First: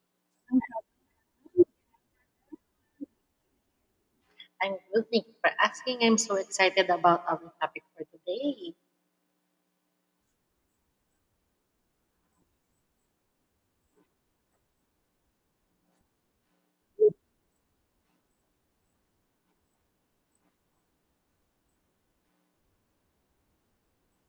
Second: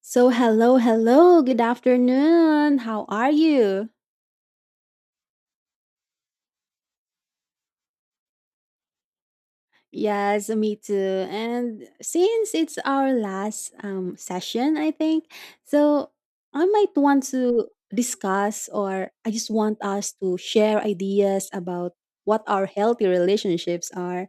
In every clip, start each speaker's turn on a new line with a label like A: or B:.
A: So, hello, hello, good afternoon. How are you?
B: I'm good. Thank you for asking. I'm so excited about our topic for today.
A: Yes, me too. And since it's our last session, I think, so I might want to discuss or I just want us to share ideas about what our healthy relationships are.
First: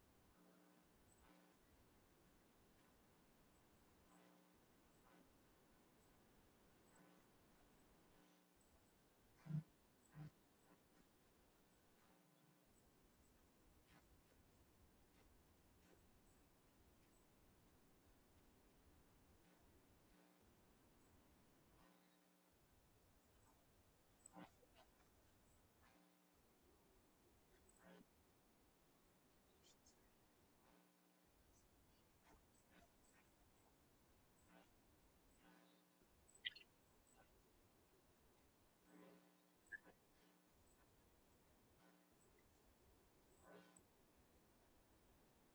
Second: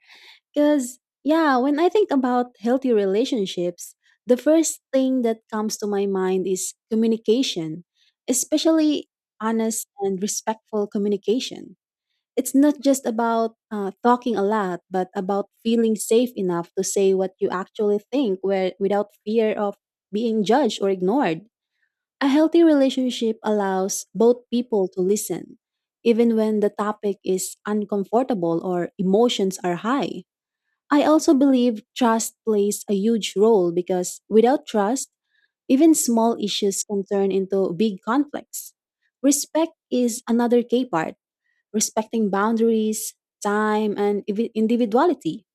A: Because, yeah, when I think about healthy relationships, the first thing that comes to my mind is communication, especially honest and respectful communication. It's not just about talking a lot, but about feeling safe enough to say what you actually think where, without fear of being judged or ignored. A healthy relationship allows both people to listen, even when the topic is uncomfortable or emotions are high. I also believe trust plays a huge role because without trust, even small issues can turn into big conflicts. Respect is another key part, respecting boundaries, time, and individuality.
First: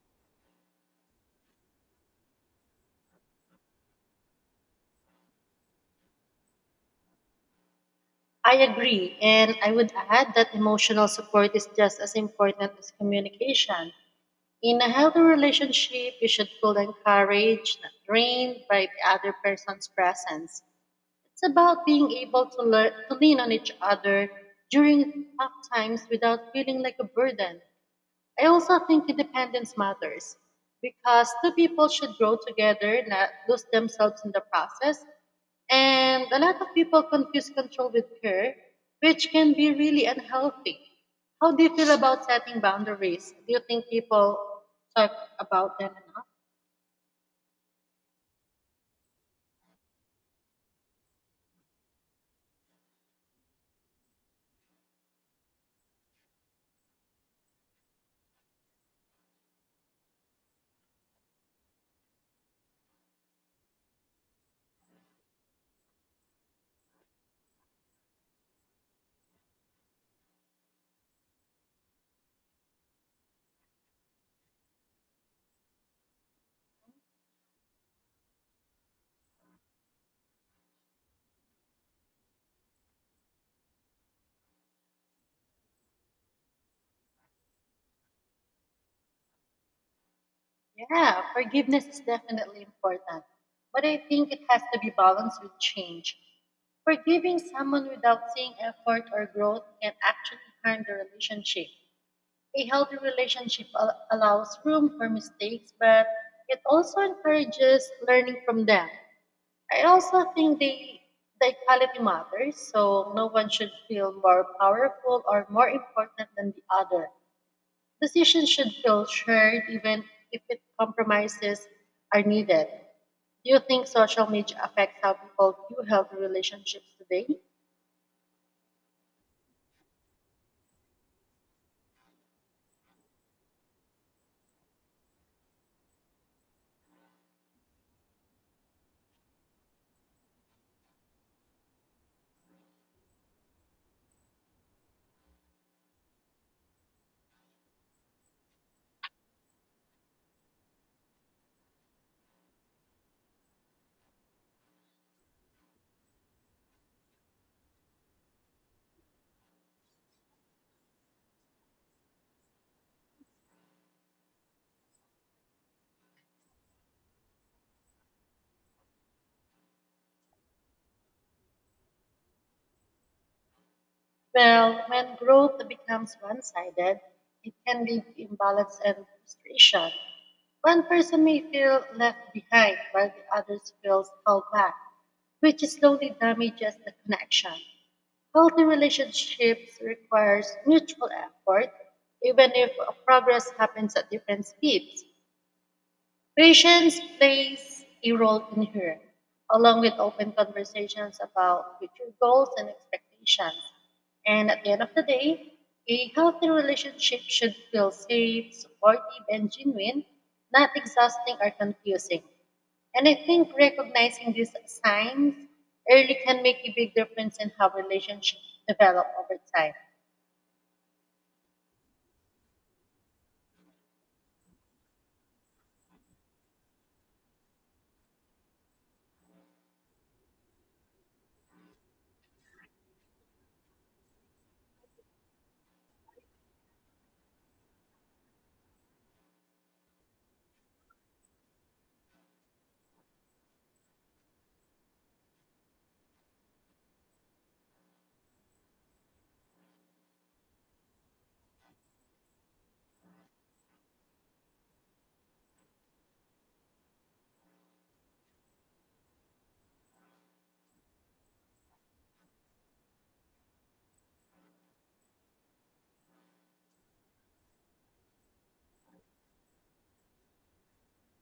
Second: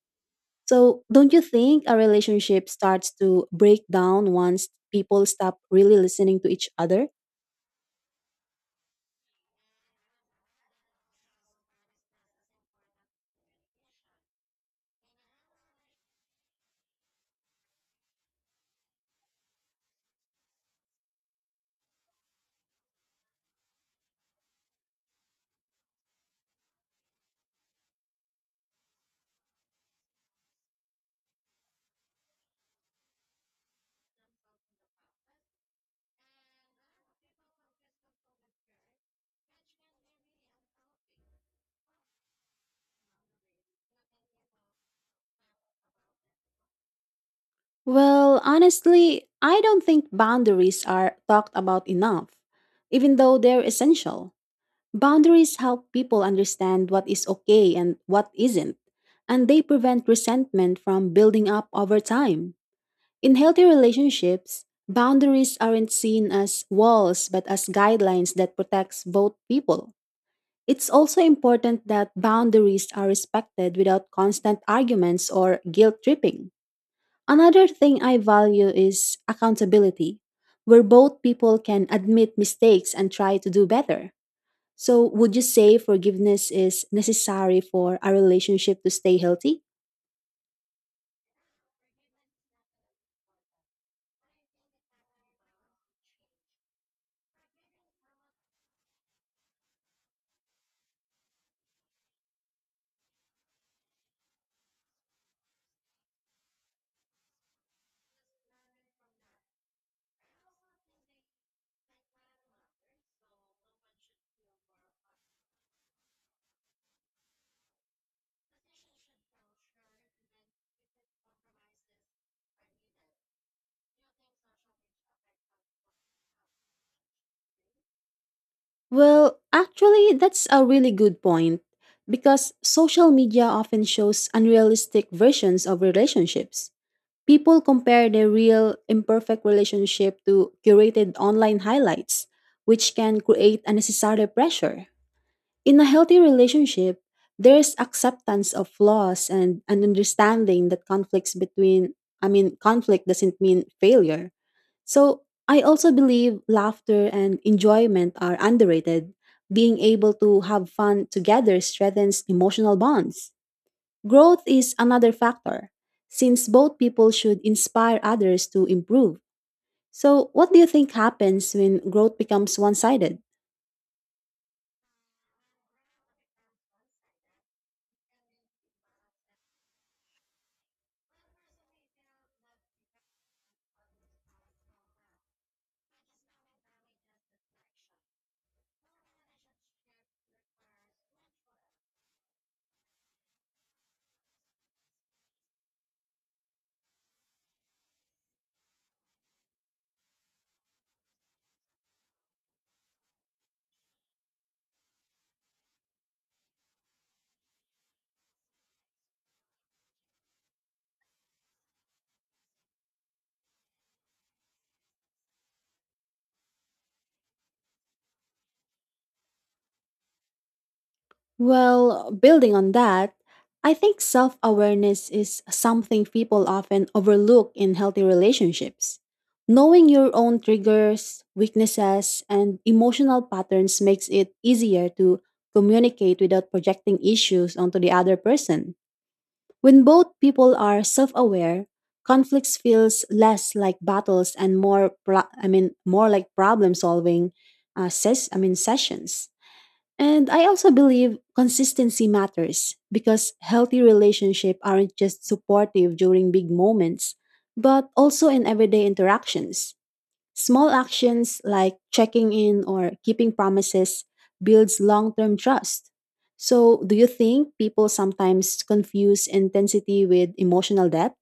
A: So, don't you think a relationship starts to break down once people stop really listening to each other?
B: I agree, and I would add that emotional support is just as important as communication. In a healthy relationship, you should feel encouraged, not drained by the other person's presence. It's about being able to learn to lean on each other during tough times without feeling like a burden. I also think independence matters because two people should grow together, not lose themselves in the process. And a lot of people confuse control with care, which can be really unhealthy. How do you feel about setting boundaries? Do you think people talk about them enough?
A: Well, honestly, I don't think boundaries are talked about enough, even though they're essential. Boundaries help people understand what is okay and what isn't, and they prevent resentment from building up over time. In healthy relationships, boundaries aren't seen as walls but as guidelines that protects both people. It's also important that boundaries are respected without constant arguments or guilt tripping. Another thing I value is accountability, where both people can admit mistakes and try to do better. So, would you say forgiveness is necessary for a relationship to stay healthy?
B: Yeah, forgiveness is definitely important, but I think it has to be balanced with change. Forgiving someone without seeing effort or growth can actually harm the relationship. A healthy relationship allows room for mistakes, but it also encourages learning from them. I also think the equality matters, so no one should feel more powerful or more important than the other. Decisions should feel shared, even if it compromises are needed. Do you think social media affects how people view healthy relationships today?
A: Well, actually, that's a really good point because social media often shows unrealistic versions of relationships. People compare their real, imperfect relationship to curated online highlights, which can create unnecessary pressure. In a healthy relationship, there's acceptance of flaws and an understanding that conflict doesn't mean failure. So I also believe laughter and enjoyment are underrated. Being able to have fun together strengthens emotional bonds. Growth is another factor, since both people should inspire others to improve. So, what do you think happens when growth becomes one sided?
B: Well, when growth becomes one sided, it can lead to imbalance and frustration. One person may feel left behind while the others feels held back, which slowly damages the connection. Healthy relationships requires mutual effort, even if progress happens at different speeds. Patience plays a role in here, along with open conversations about future goals and expectations. And at the end of the day, a healthy relationship should feel safe, supportive, and genuine, not exhausting or confusing. And I think recognizing these signs early can make a big difference in how relationships develop over time.
A: Well, building on that, I think self awareness is something people often overlook in healthy relationships. Knowing your own triggers, weaknesses, and emotional patterns makes it easier to communicate without projecting issues onto the other person. When both people are self aware, conflicts feels less like battles and more like problem solving sessions. And I also believe consistency matters because healthy relationships aren't just supportive during big moments, but also in everyday interactions. Small actions like checking in or keeping promises builds long-term trust. So, do you think people sometimes confuse intensity with emotional depth?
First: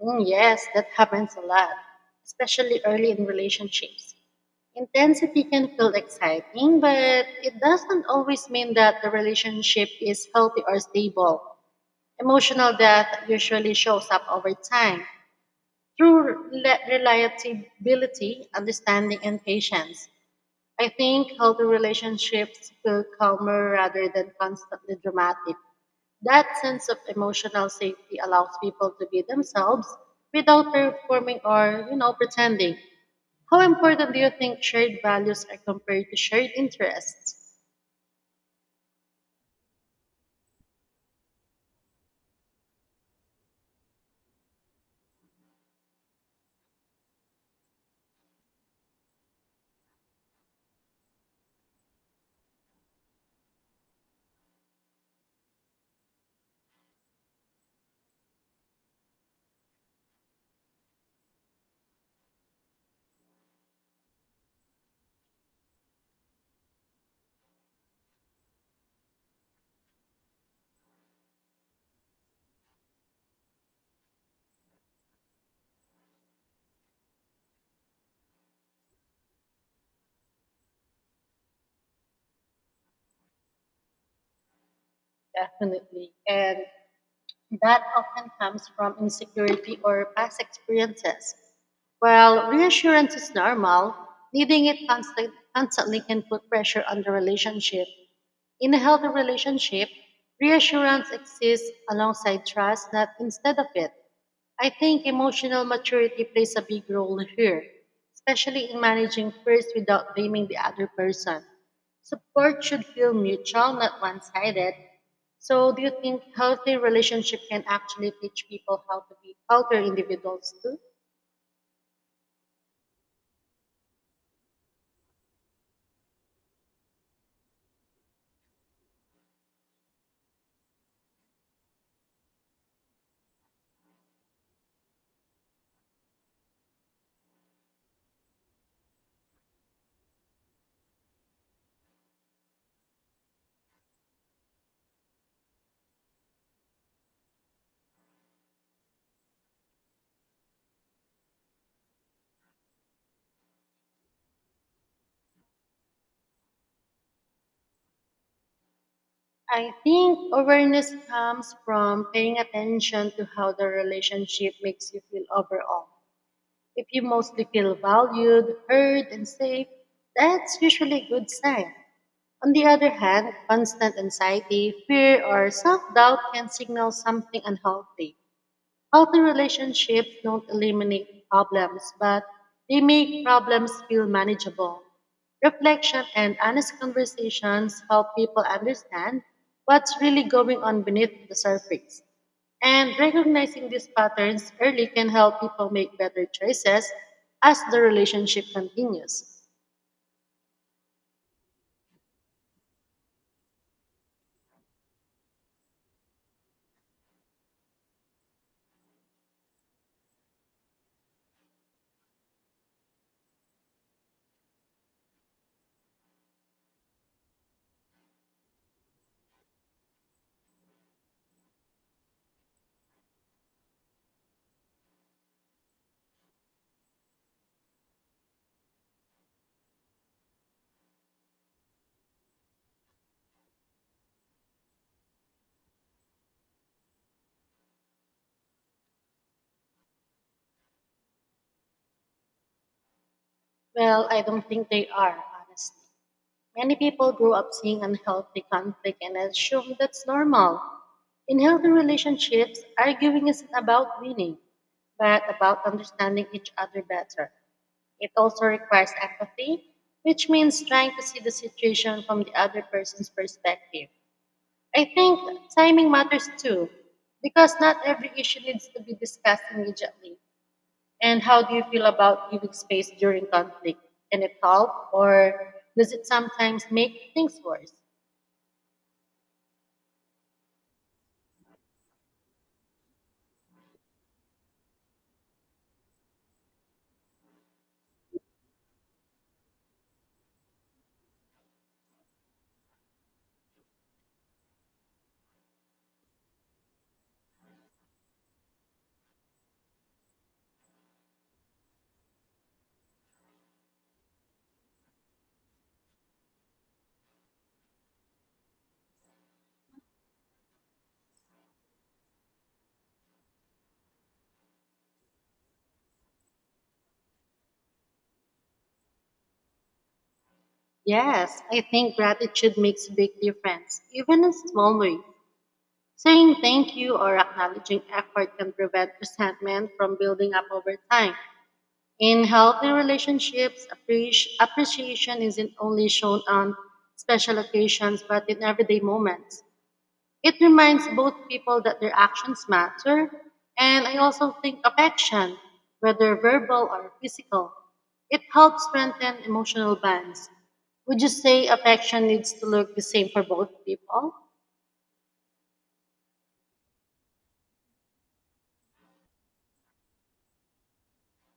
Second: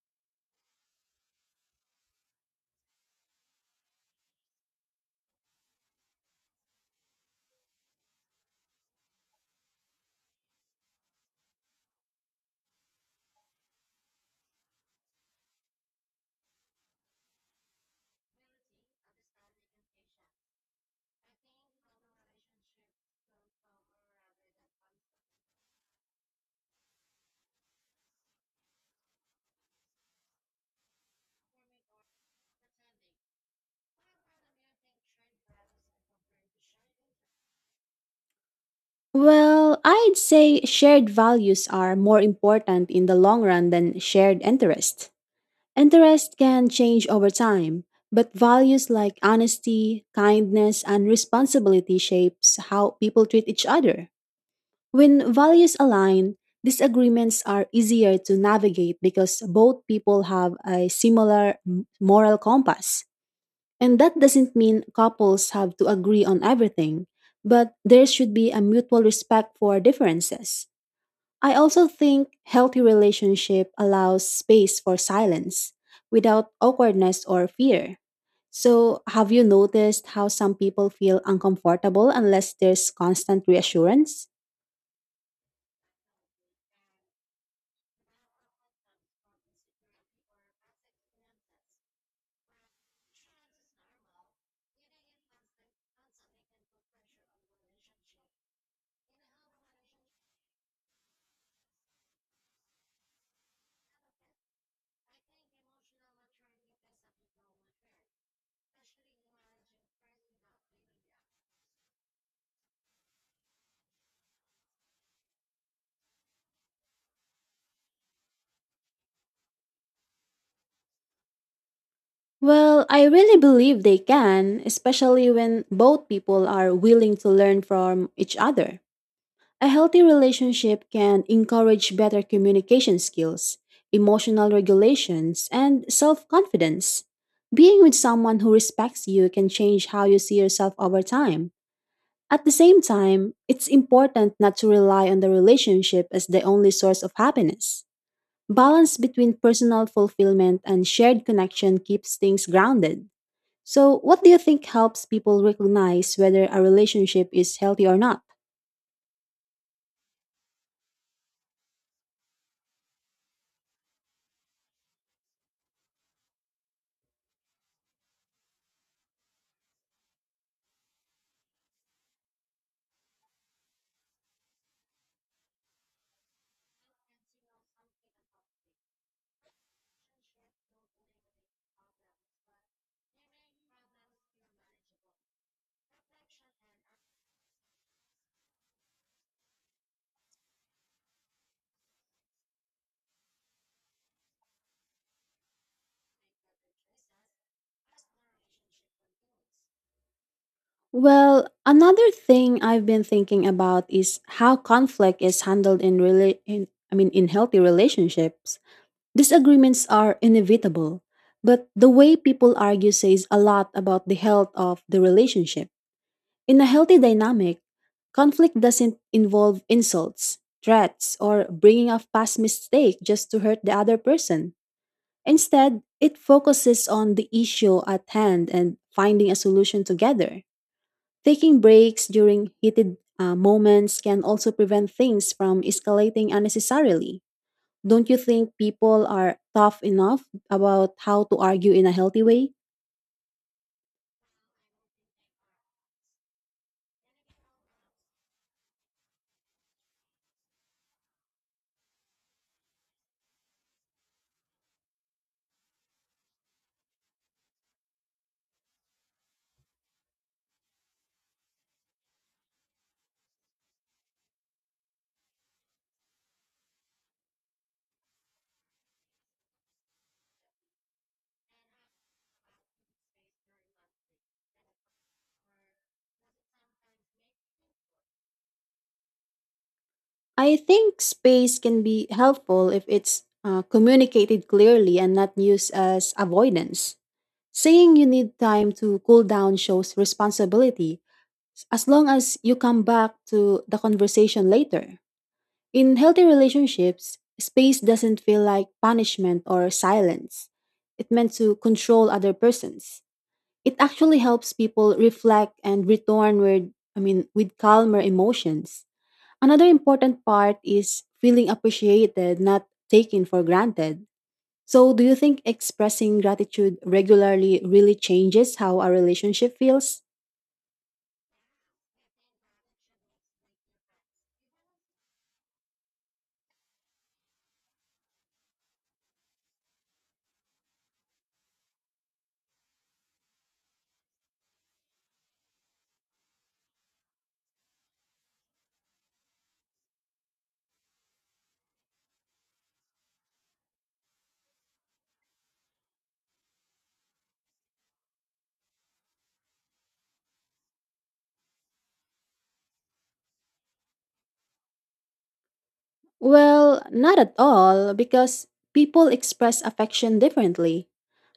B: Mm, yes, that happens a lot, especially early in relationships. Intensity can feel exciting, but it doesn't always mean that the relationship is healthy or stable. Emotional death usually shows up over time through reliability, understanding, and patience. I think healthy relationships feel calmer rather than constantly dramatic. That sense of emotional safety allows people to be themselves without performing or, you know, pretending. How important do you think shared values are compared to shared interests?
A: Well, I'd say shared values are more important in the long run than shared interest. Interest can change over time, but values like honesty, kindness, and responsibility shapes how people treat each other. When values align, disagreements are easier to navigate because both people have a similar moral compass. And that doesn't mean couples have to agree on everything, but there should be a mutual respect for differences. I also think healthy relationship allows space for silence without awkwardness or fear. So, have you noticed how some people feel uncomfortable unless there's constant reassurance?
B: Definitely. And that often comes from insecurity or past experiences. While reassurance is normal, needing it constantly can put pressure on the relationship. In a healthy relationship, reassurance exists alongside trust, not instead of it. I think emotional maturity plays a big role here, especially in managing first without blaming the other person. Support should feel mutual, not one sided. So, do you think healthy relationship can actually teach people how to be healthier individuals too?
A: Well, I really believe they can, especially when both people are willing to learn from each other. A healthy relationship can encourage better communication skills, emotional regulations, and self confidence. Being with someone who respects you can change how you see yourself over time. At the same time, it's important not to rely on the relationship as the only source of happiness. Balance between personal fulfillment and shared connection keeps things grounded. So, what do you think helps people recognize whether a relationship is healthy or not?
B: I think awareness comes from paying attention to how the relationship makes you feel overall. If you mostly feel valued, heard, and safe, that's usually a good sign. On the other hand, constant anxiety, fear, or self doubt can signal something unhealthy. Healthy relationships don't eliminate problems, but they make problems feel manageable. Reflection and honest conversations help people understand what's really going on beneath the surface. And recognizing these patterns early can help people make better choices as the relationship continues.
A: Well, another thing I've been thinking about is how conflict is handled in really in I mean in healthy relationships. Disagreements are inevitable, but the way people argue says a lot about the health of the relationship. In a healthy dynamic, conflict doesn't involve insults, threats, or bringing up past mistake just to hurt the other person. Instead, it focuses on the issue at hand and finding a solution together. Taking breaks during heated moments can also prevent things from escalating unnecessarily. Don't you think people are tough enough about how to argue in a healthy way?
B: Well, I don't think they are, honestly. Many people grow up seeing unhealthy conflict and assume that's normal. In healthy relationships, arguing isn't about winning, but about understanding each other better. It also requires empathy, which means trying to see the situation from the other person's perspective. I think timing matters too, because not every issue needs to be discussed immediately. And how do you feel about giving space during conflict? Can it help or does it sometimes make things worse?
A: I think space can be helpful if it's communicated clearly and not used as avoidance. Saying you need time to cool down shows responsibility as long as you come back to the conversation later. In healthy relationships, space doesn't feel like punishment or silence. It meant to control other persons. It actually helps people reflect and return with I mean with calmer emotions. Another important part is feeling appreciated, not taken for granted. So do you think expressing gratitude regularly really changes how our relationship feels?
B: Yes, I think gratitude makes a big difference, even in small ways. Saying thank you or acknowledging effort can prevent resentment from building up over time. In healthy relationships, appreciation isn't only shown on special occasions but in everyday moments. It reminds both people that their actions matter, and I also think affection, whether verbal or physical, it helps strengthen emotional bonds. Would you say affection needs to look the same for both people?
A: Well, not at all, because people express affection differently.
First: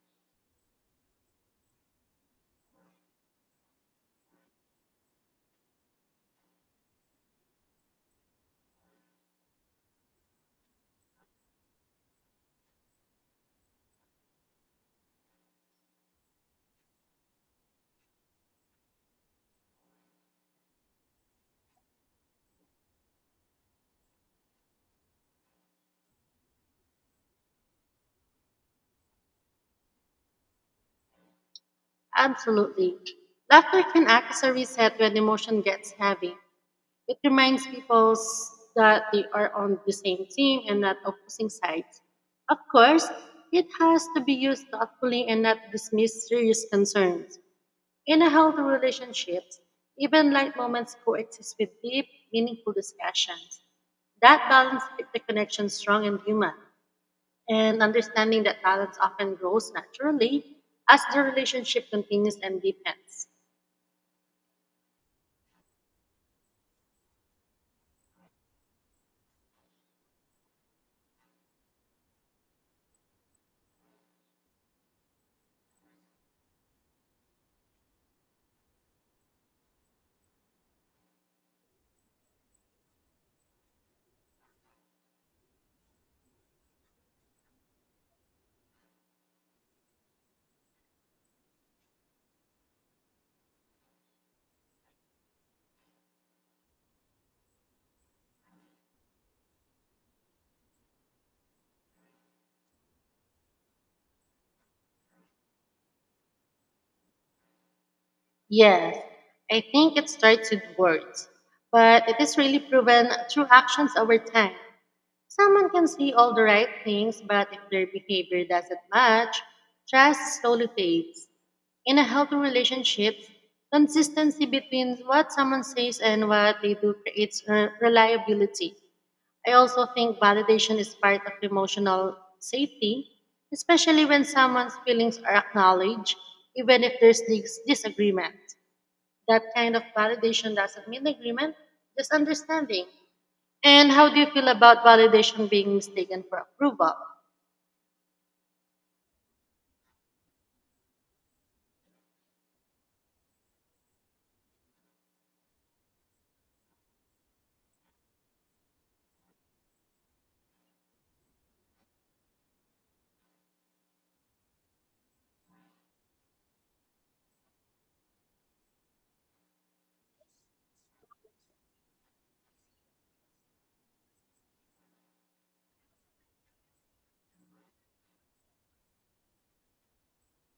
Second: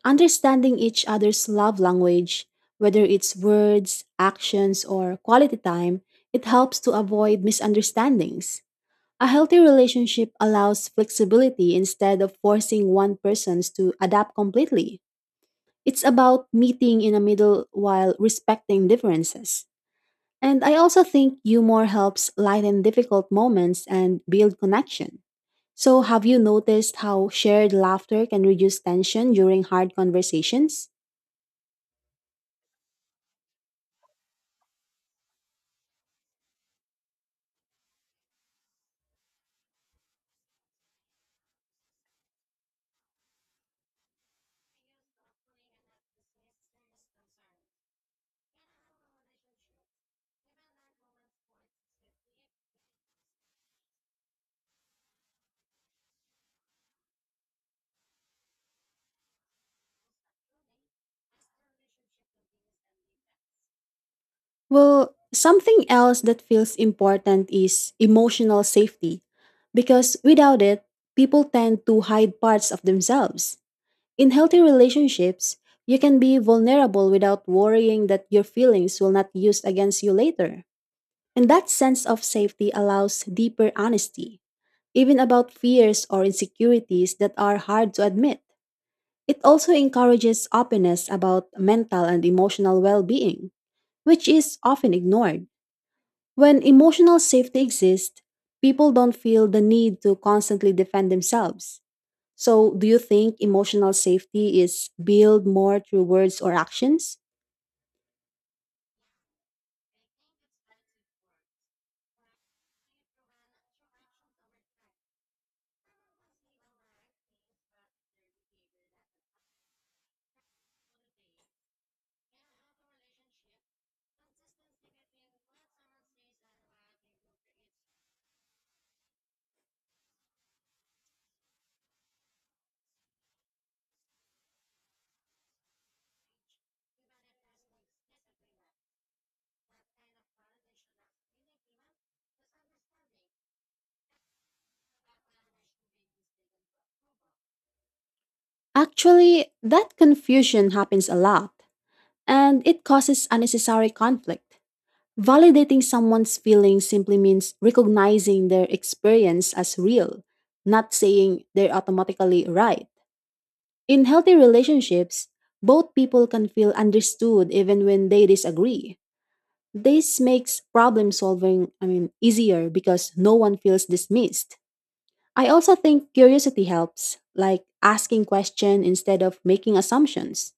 A: Understanding each other's love language, whether it's words, actions, or quality time, it helps to avoid misunderstandings. A healthy relationship allows flexibility instead of forcing one person to adapt completely. It's about meeting in the middle while respecting differences. And I also think humor helps lighten difficult moments and build connection. So, have you noticed how shared laughter can reduce tension during hard conversations?
B: Absolutely. Laughter can act as a reset when emotion gets heavy. It reminds people that they are on the same team and not opposing sides. Of course, it has to be used thoughtfully and not dismiss serious concerns. In a healthy relationships, even light moments coexist with deep, meaningful discussions. That balance keeps the connection strong and human, and understanding that balance often grows naturally as the relationship continues and deepens.
A: Well, something else that feels important is emotional safety, because without it, people tend to hide parts of themselves. In healthy relationships, you can be vulnerable without worrying that your feelings will not be used against you later. And that sense of safety allows deeper honesty, even about fears or insecurities that are hard to admit. It also encourages openness about mental and emotional well being, which is often ignored. When emotional safety exists, people don't feel the need to constantly defend themselves. So, do you think emotional safety is built more through words or actions?
B: Yes, I think it starts with words, but it is really proven through actions over time. Someone can say all the right things, but if their behavior doesn't match, trust slowly fades. In a healthy relationship, consistency between what someone says and what they do creates reliability. I also think validation is part of emotional safety, especially when someone's feelings are acknowledged, even if there's disagreement. That kind of validation doesn't mean agreement, just understanding. And how do you feel about validation being mistaken for approval?
A: Actually, that confusion happens a lot. And it causes unnecessary conflict. Validating someone's feelings simply means recognizing their experience as real, not saying they're automatically right. In healthy relationships, both people can feel understood even when they disagree. This makes problem solving, I mean, easier because no one feels dismissed. I also think curiosity helps, like asking questions instead of making assumptions.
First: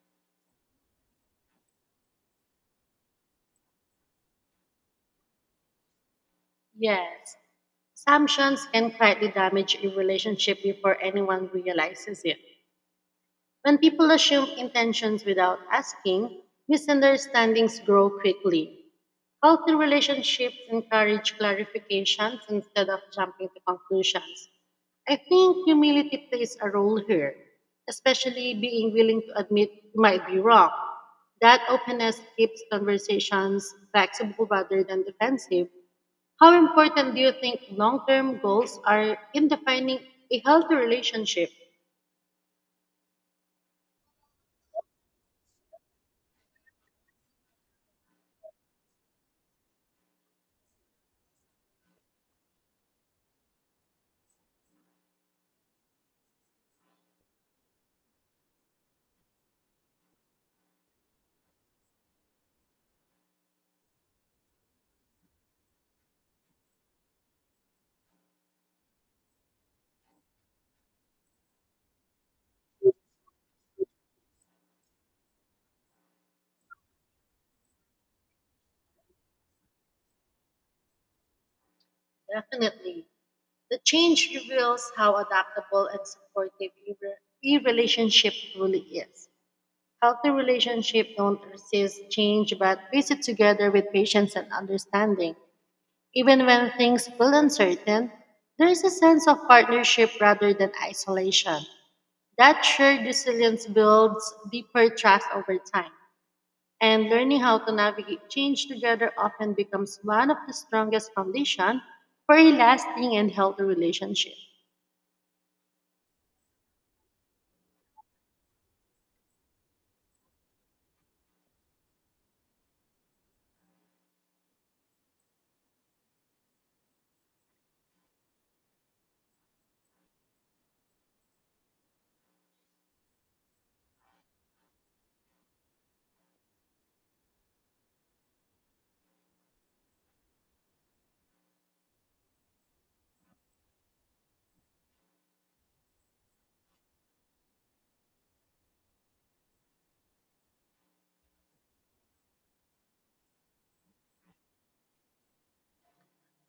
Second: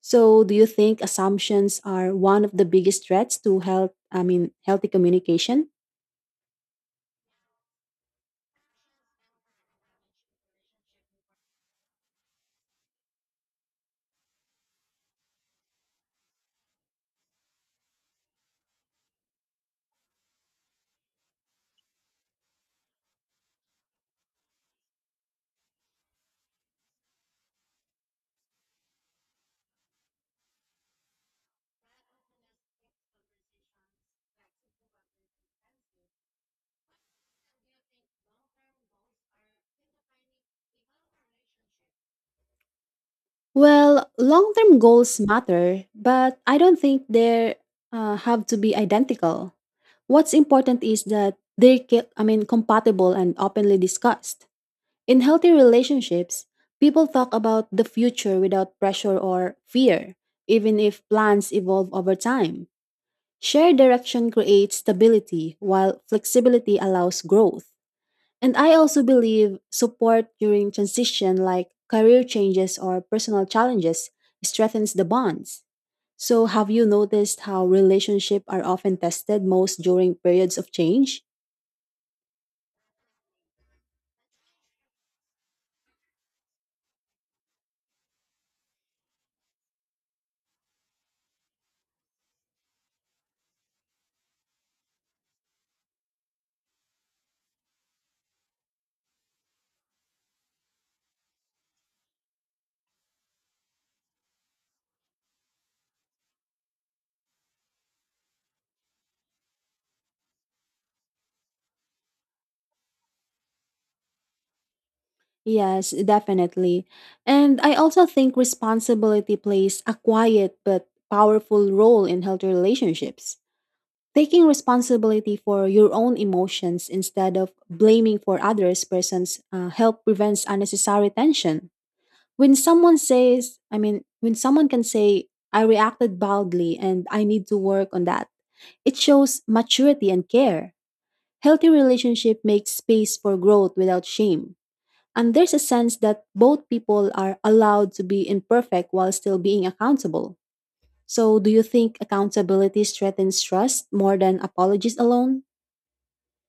A: So, do you think assumptions are one of the biggest threats to health, I mean, healthy communication?
B: Yes. Assumptions can quietly damage a relationship before anyone realizes it. When people assume intentions without asking, misunderstandings grow quickly. Healthy relationships encourage clarifications instead of jumping to conclusions. I think humility plays a role here, especially being willing to admit you might be wrong. That openness keeps conversations flexible rather than defensive. How important do you think long term goals are in defining a healthy relationship?
A: Well, long-term goals matter, but I don't think they have to be identical. What's important is that they're, compatible and openly discussed. In healthy relationships, people talk about the future without pressure or fear, even if plans evolve over time. Shared direction creates stability, while flexibility allows growth. And I also believe support during transition, like career changes or personal challenges, strengthens the bonds. So, have you noticed how relationships are often tested most during periods of change?
B: Definitely. The change reveals how adaptable and supportive your relationship truly is. Healthy relationships don't resist change but visit together with patience and understanding. Even when things feel uncertain, there is a sense of partnership rather than isolation. That shared resilience builds deeper trust over time, and learning how to navigate change together often becomes one of the strongest foundations for a lasting and healthy relationship.
A: Yes, definitely. And I also think responsibility plays a quiet but powerful role in healthy relationships. Taking responsibility for your own emotions instead of blaming for others persons help prevents unnecessary tension. When someone can say, I reacted boldly and I need to work on that, it shows maturity and care. Healthy relationship makes space for growth without shame. And there's a sense that both people are allowed to be imperfect while still being accountable. So, do you think accountability strengthens trust more than apologies alone?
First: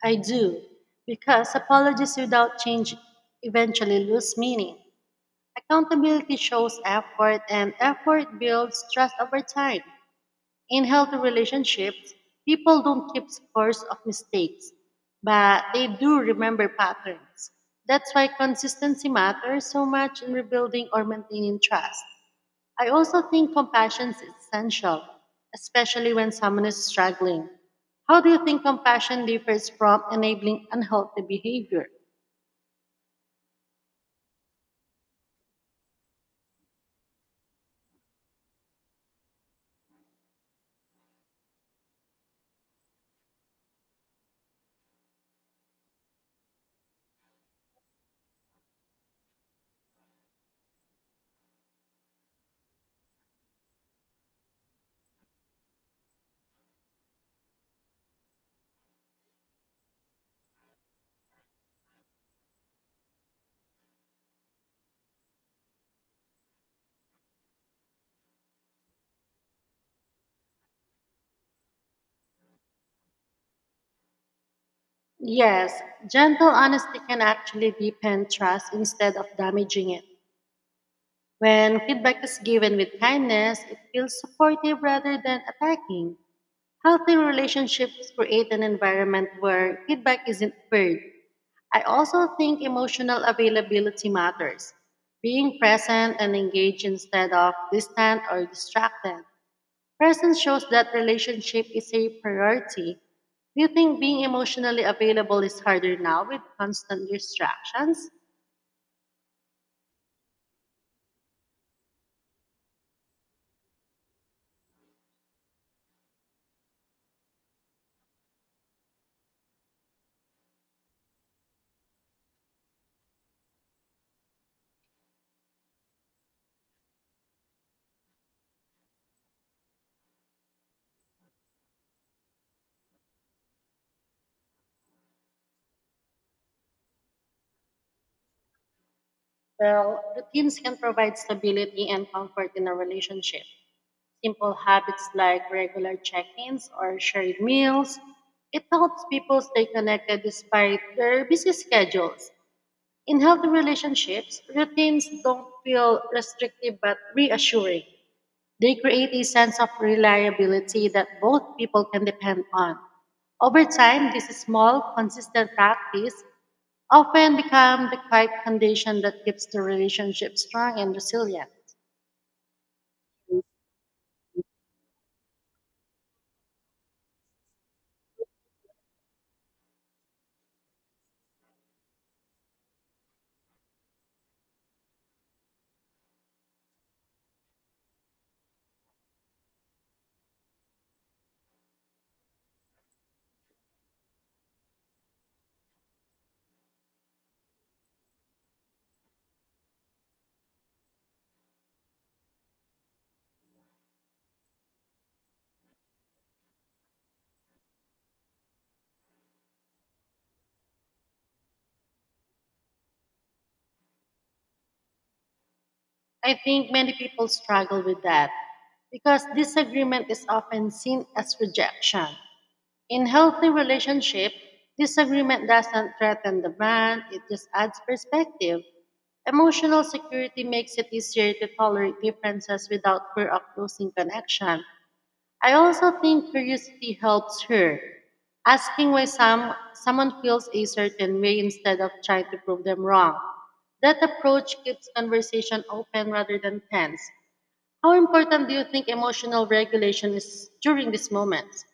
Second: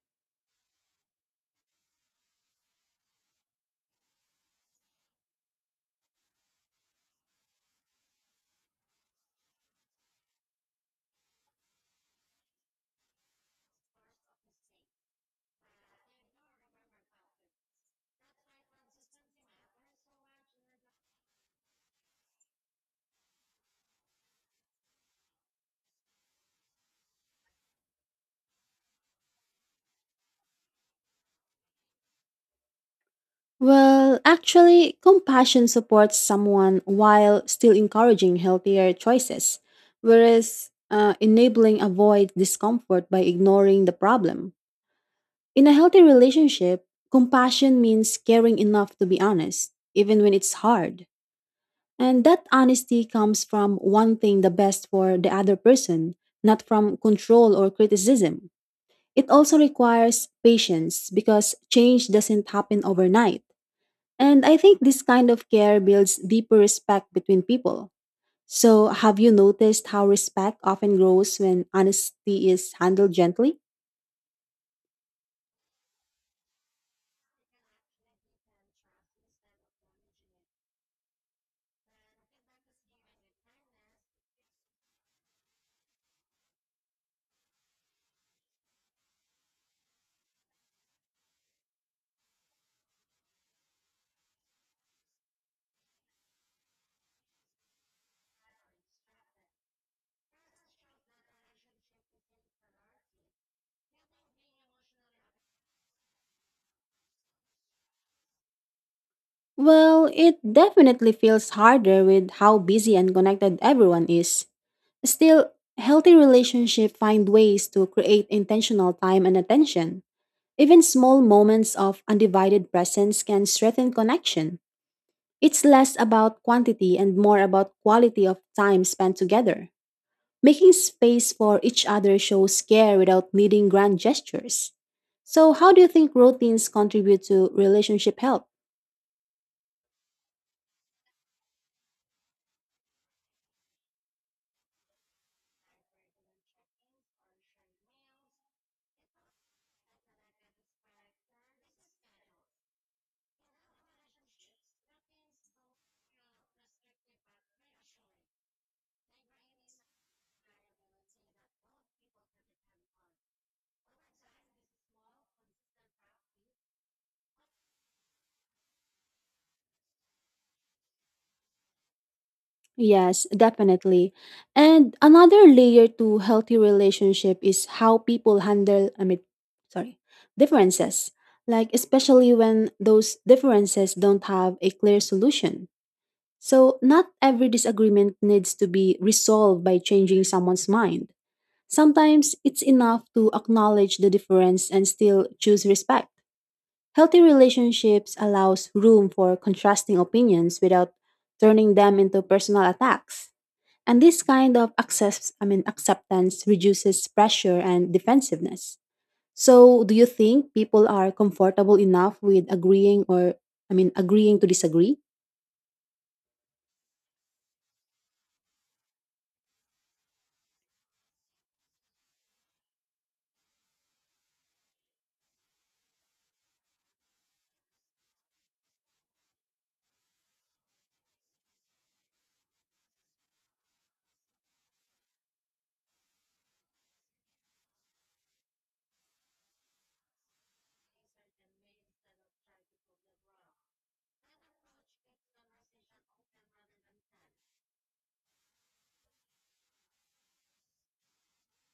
B: I do, because apologies without change eventually lose meaning. Accountability shows effort, and effort builds trust over time. In healthy relationships, people don't keep scores of mistakes, but they do remember patterns. That's why consistency matters so much in rebuilding or maintaining trust. I also think compassion is essential, especially when someone is struggling. How do you think compassion differs from enabling unhealthy behavior?
A: Well, actually, compassion supports someone while still encouraging healthier choices, whereas enabling avoids discomfort by ignoring the problem. In a healthy relationship, compassion means caring enough to be honest, even when it's hard. And that honesty comes from wanting the best for the other person, not from control or criticism. It also requires patience because change doesn't happen overnight. And I think this kind of care builds deeper respect between people. So, have you noticed how respect often grows when honesty is handled gently?
B: Yes, gentle honesty can actually deepen trust instead of damaging it. When feedback is given with kindness, it feels supportive rather than attacking. Healthy relationships create an environment where feedback isn't feared. I also think emotional availability matters. Being present and engaged instead of distant or distracted. Presence shows that relationship is a priority. Do you think being emotionally available is harder now with constant distractions?
A: Well, it definitely feels harder with how busy and connected everyone is. Still, healthy relationships find ways to create intentional time and attention. Even small moments of undivided presence can strengthen connection. It's less about quantity and more about quality of time spent together. Making space for each other shows care without needing grand gestures. So, how do you think routines contribute to relationship health?
B: Well, routines can provide stability and comfort in a relationship. Simple habits like regular check ins or shared meals. It helps people stay connected despite their busy schedules. In healthy relationships, routines don't feel restrictive but reassuring. They create a sense of reliability that both people can depend on. Over time, this small, consistent practice often become the quiet condition that keeps the relationship strong and resilient.
A: Yes, definitely. And another layer to healthy relationship is how people handle sorry, differences. Like especially when those differences don't have a clear solution. So not every disagreement needs to be resolved by changing someone's mind. Sometimes it's enough to acknowledge the difference and still choose respect. Healthy relationships allows room for contrasting opinions without turning them into personal attacks. And this kind of acceptance reduces pressure and defensiveness. So, do you think people are comfortable enough with agreeing or, I mean, agreeing to disagree?
B: I think many people struggle with that because disagreement is often seen as rejection. In healthy relationship, disagreement doesn't threaten the bond, it just adds perspective. Emotional security makes it easier to tolerate differences without fear of losing connection. I also think curiosity helps her. Asking why someone feels a certain way instead of trying to prove them wrong. That approach keeps conversation open rather than tense. How important do you think emotional regulation is during these moments?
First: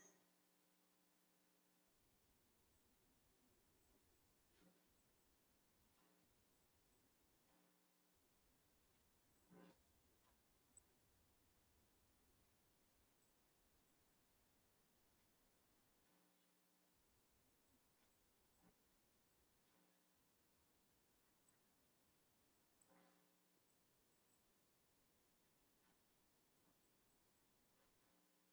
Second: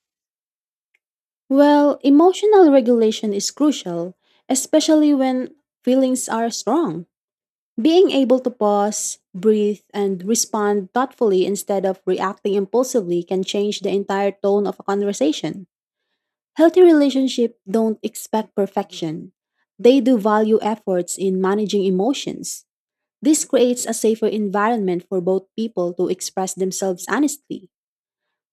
A: Well, emotional regulation is crucial, especially when feelings are strong. Being able to pause, breathe, and respond thoughtfully instead of reacting impulsively can change the entire tone of a conversation. Healthy relationships don't expect perfection. They do value efforts in managing emotions. This creates a safer environment for both people to express themselves honestly.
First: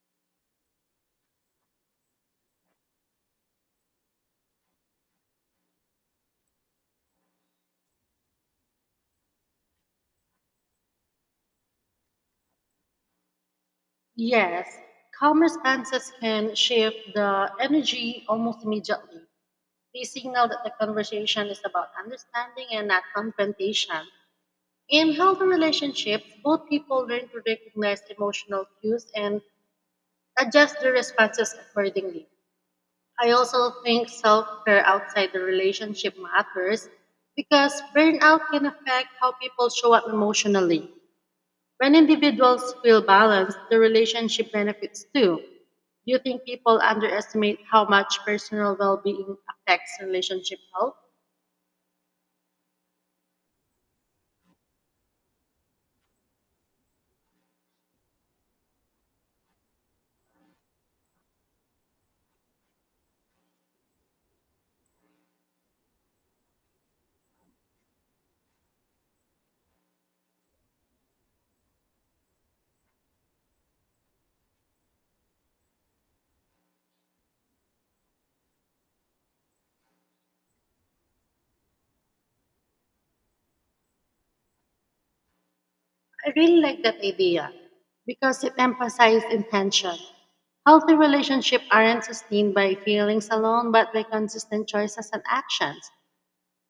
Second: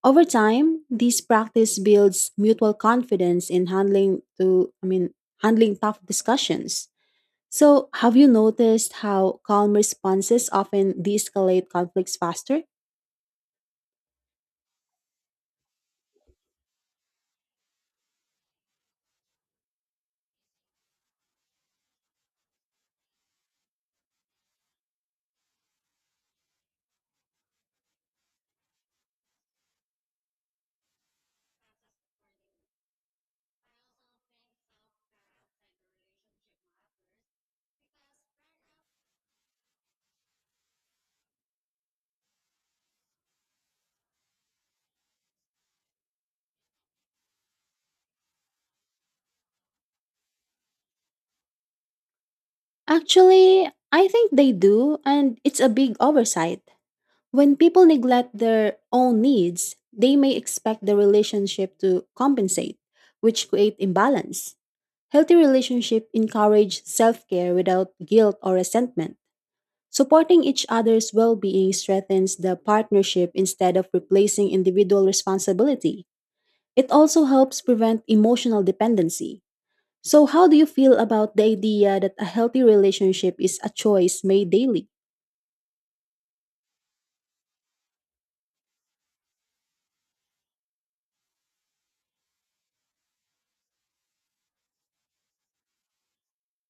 A: Over time, this practice builds mutual confidence in handling to I mean handling tough discussions. So, have you noticed how calm responses often de-escalate conflicts faster?
B: Yes, calm responses can shift the energy almost immediately. They signal that the conversation is about understanding and not confrontation. In healthy relationships, both people learn to recognize emotional cues and adjust their responses accordingly. I also think self care outside the relationship matters because burnout can affect how people show up emotionally. When individuals feel balanced, the relationship benefits too. Do you think people underestimate how much personal well being affects relationship health?
A: Actually, I think they do, and it's a big oversight. When people neglect their own needs, they may expect the relationship to compensate, which create imbalance. Healthy relationships encourage self-care without guilt or resentment. Supporting each other's well-being strengthens the partnership instead of replacing individual responsibility. It also helps prevent emotional dependency. So how do you feel about the idea that a healthy relationship is a choice made daily?
B: I really like that idea because it emphasizes intention. Healthy relationships aren't sustained by feelings alone, but by consistent choices and actions.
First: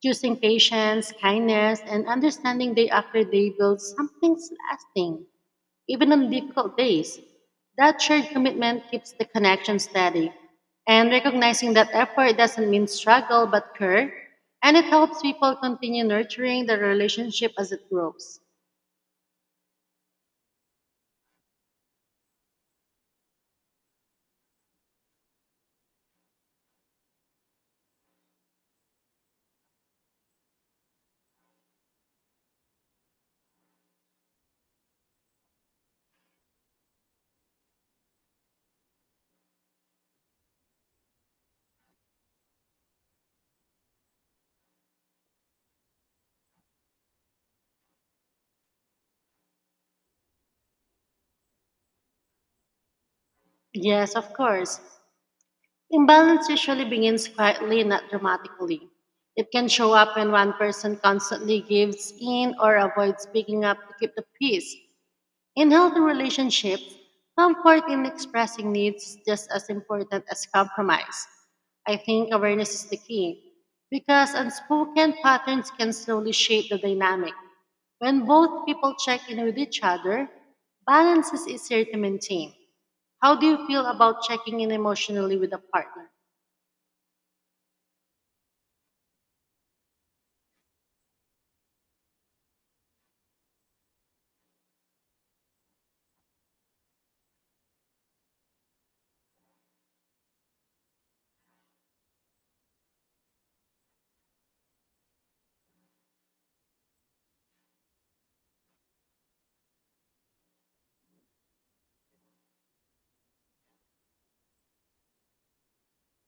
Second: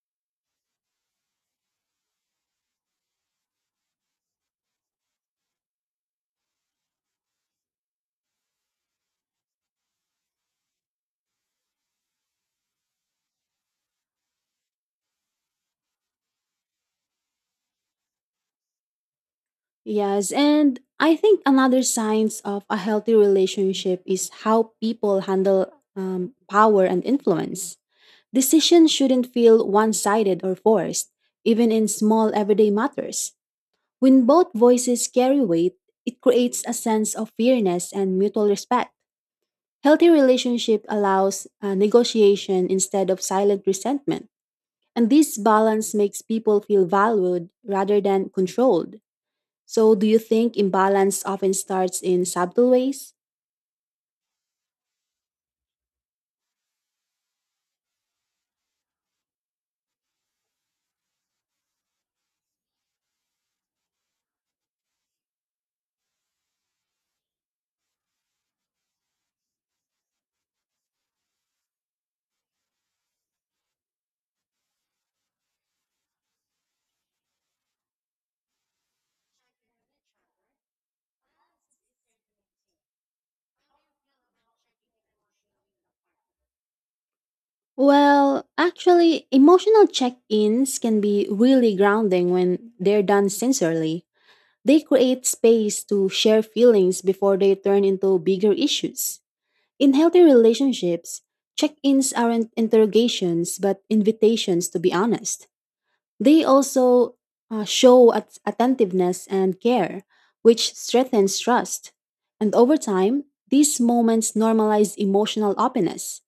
B: Choosing patience, kindness, and understanding day after day builds something lasting, even on difficult days. That shared commitment keeps the connection steady. And recognizing that effort doesn't mean struggle but care, and it helps people continue nurturing the relationship as it grows.
A: Yes, and I think another signs of a healthy relationship is how people handle power and influence. Decisions shouldn't feel one-sided or forced, even in small everyday matters. When both voices carry weight, it creates a sense of fairness and mutual respect. Healthy relationship allows negotiation instead of silent resentment, and this balance makes people feel valued rather than controlled. So, do you think imbalance often starts in subtle ways?
B: Yes, of course. Imbalance usually begins quietly, not dramatically. It can show up when one person constantly gives in or avoids picking up to keep the peace. In healthy relationships, comfort in expressing needs is just as important as compromise. I think awareness is the key because unspoken patterns can slowly shape the dynamic. When both people check in with each other, balance is easier to maintain. How do you feel about checking in emotionally with a partner?
A: Well, actually, emotional check ins can be really grounding when they're done sincerely. They create space to share feelings before they turn into bigger issues. In healthy relationships, check ins aren't interrogations but invitations to be honest. They also show attentiveness and care, which strengthens trust. And over time, these moments normalize emotional openness.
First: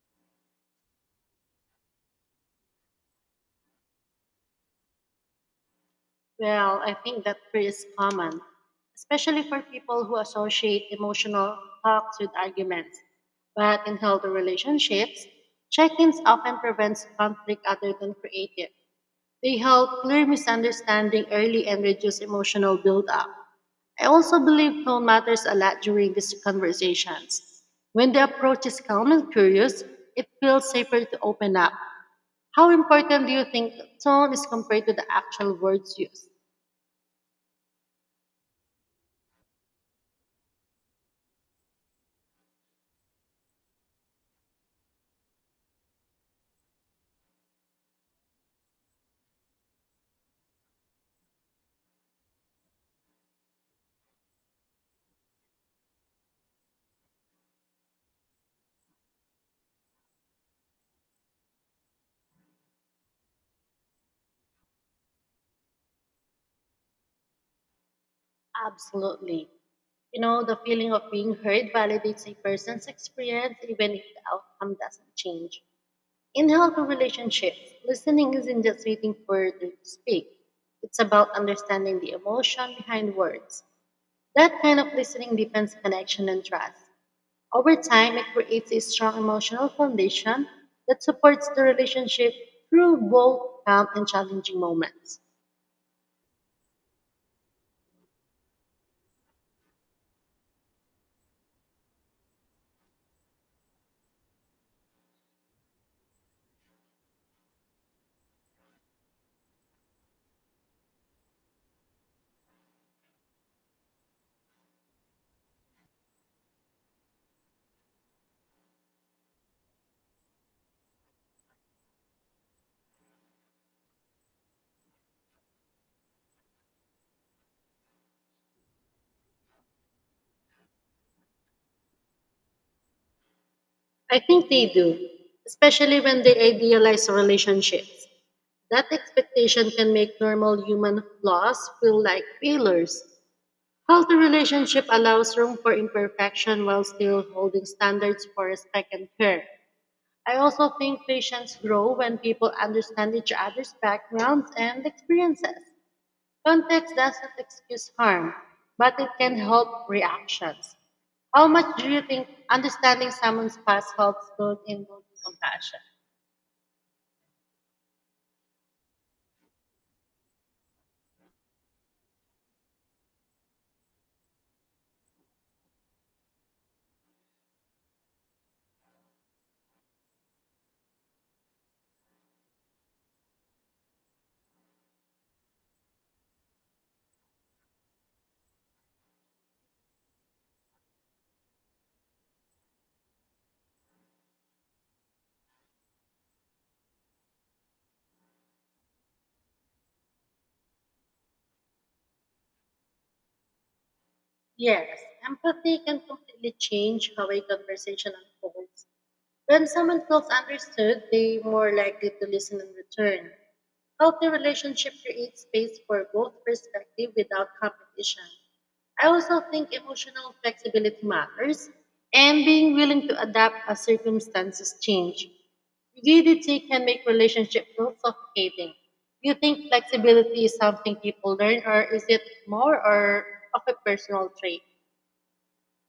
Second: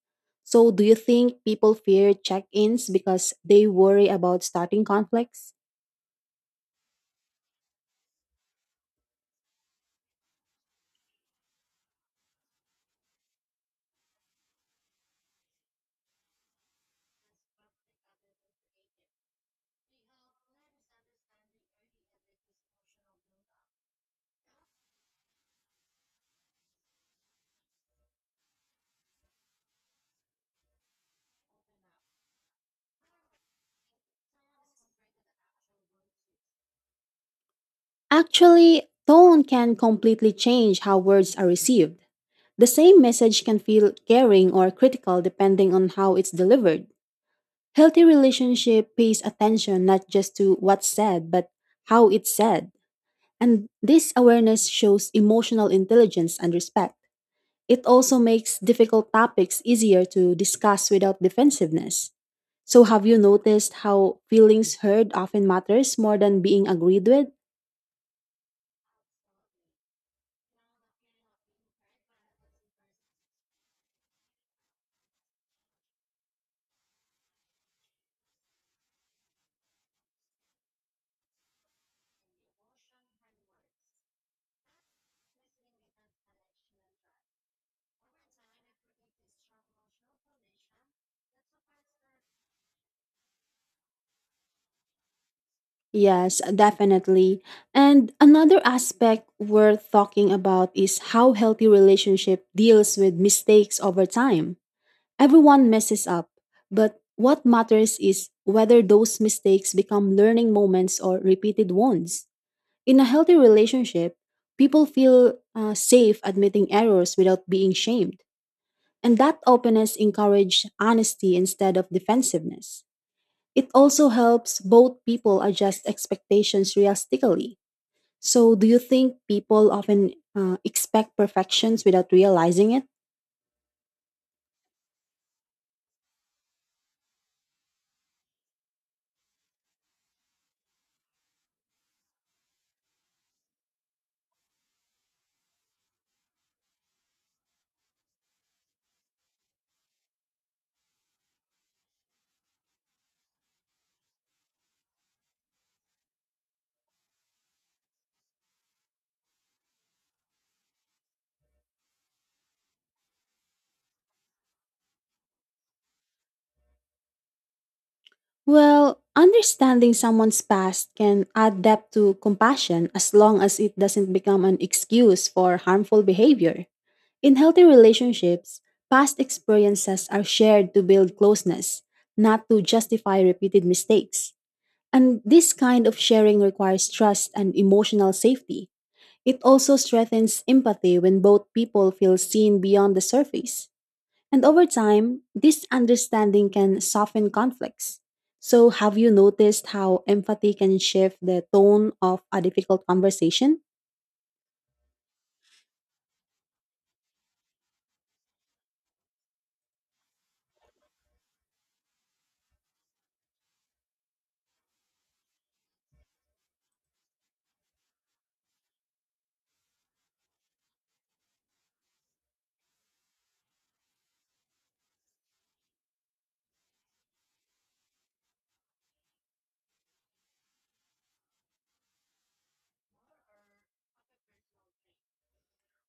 A: So, do you think people fear check ins because they worry about starting conflicts?
B: Well, I think that fear is common, especially for people who associate emotional talks with arguments. But in healthy relationships, check ins often prevents conflict other than creative. They help clear misunderstanding early and reduce emotional buildup. I also believe tone matters a lot during these conversations. When the approach is calm and curious, it feels safer to open up. How important do you think tone is compared to the actual words used?
A: Actually, tone can completely change how words are received. The same message can feel caring or critical depending on how it's delivered. Healthy relationship pays attention not just to what's said, but how it's said. And this awareness shows emotional intelligence and respect. It also makes difficult topics easier to discuss without defensiveness. So, have you noticed how feelings heard often matters more than being agreed with?
B: Absolutely. You know, the feeling of being heard validates a person's experience even if the outcome doesn't change. In healthy relationships, listening isn't just waiting for them to speak, it's about understanding the emotion behind words. That kind of listening deepens connection and trust. Over time, it creates a strong emotional foundation that supports the relationship through both calm and challenging moments.
A: Yes, definitely. And another aspect worth talking about is how healthy relationship deals with mistakes over time. Everyone messes up, but what matters is whether those mistakes become learning moments or repeated wounds. In a healthy relationship, people feel safe admitting errors without being shamed, and that openness encourages honesty instead of defensiveness. It also helps both people adjust expectations realistically. So, do you think people often expect perfections without realizing it?
B: I think they do, especially when they idealize relationships. That expectation can make normal human flaws feel like failures. Healthy relationship allows room for imperfection while still holding standards for respect and care. I also think patients grow when people understand each other's backgrounds and experiences. Context doesn't excuse harm, but it can help reactions. How much do you think understanding someone's past helps build in compassion?
A: Well, understanding someone's past can add depth to compassion as long as it doesn't become an excuse for harmful behavior. In healthy relationships, past experiences are shared to build closeness, not to justify repeated mistakes. And this kind of sharing requires trust and emotional safety. It also strengthens empathy when both people feel seen beyond the surface. And over time, this understanding can soften conflicts. So, have you noticed how empathy can shift the tone of a difficult conversation?
B: Yes, empathy can completely change how a conversation unfolds. When someone feels understood, they more likely to listen in return. Healthy relationship creates space for both perspective without competition. I also think emotional flexibility matters and being willing to adapt as circumstances change. Rigidity can make relationship feel suffocating. Do you think flexibility is something people learn or is it more or of a personal trait?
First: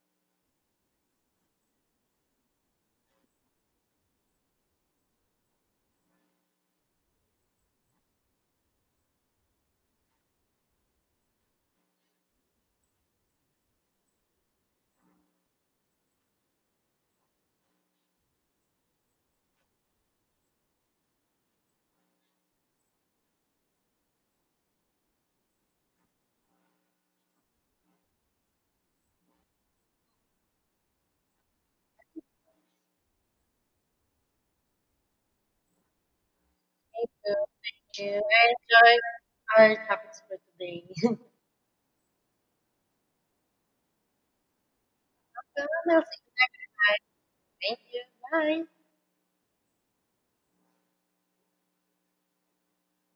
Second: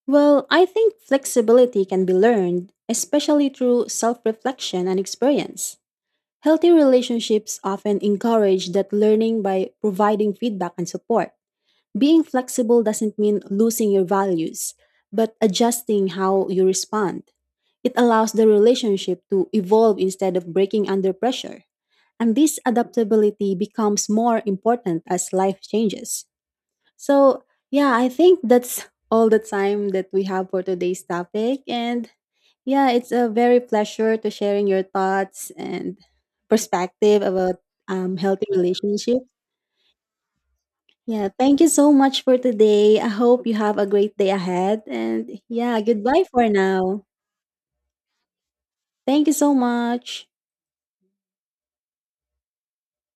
A: Well, I think flexibility can be learned, especially through self reflection and experience. Healthy relationships often encourage that learning by providing feedback and support. Being flexible doesn't mean losing your values, but adjusting how you respond. It allows the relationship to evolve instead of breaking under pressure. And this adaptability becomes more important as life changes. So, yeah, I think that's all the time that we have for today's topic. And yeah, it's a very pleasure to sharing your thoughts and
B: Thank
A: perspective
B: you.
A: about
B: Thank you.
A: healthy relationships.
B: I enjoyed our topics for today.
A: Yeah, thank you so much for today. I hope you have a great day ahead. And
B: So,
A: yeah,
B: I'll see
A: goodbye
B: you
A: for
B: next
A: now.
B: time. Thank you. Bye.
A: Thank you so much.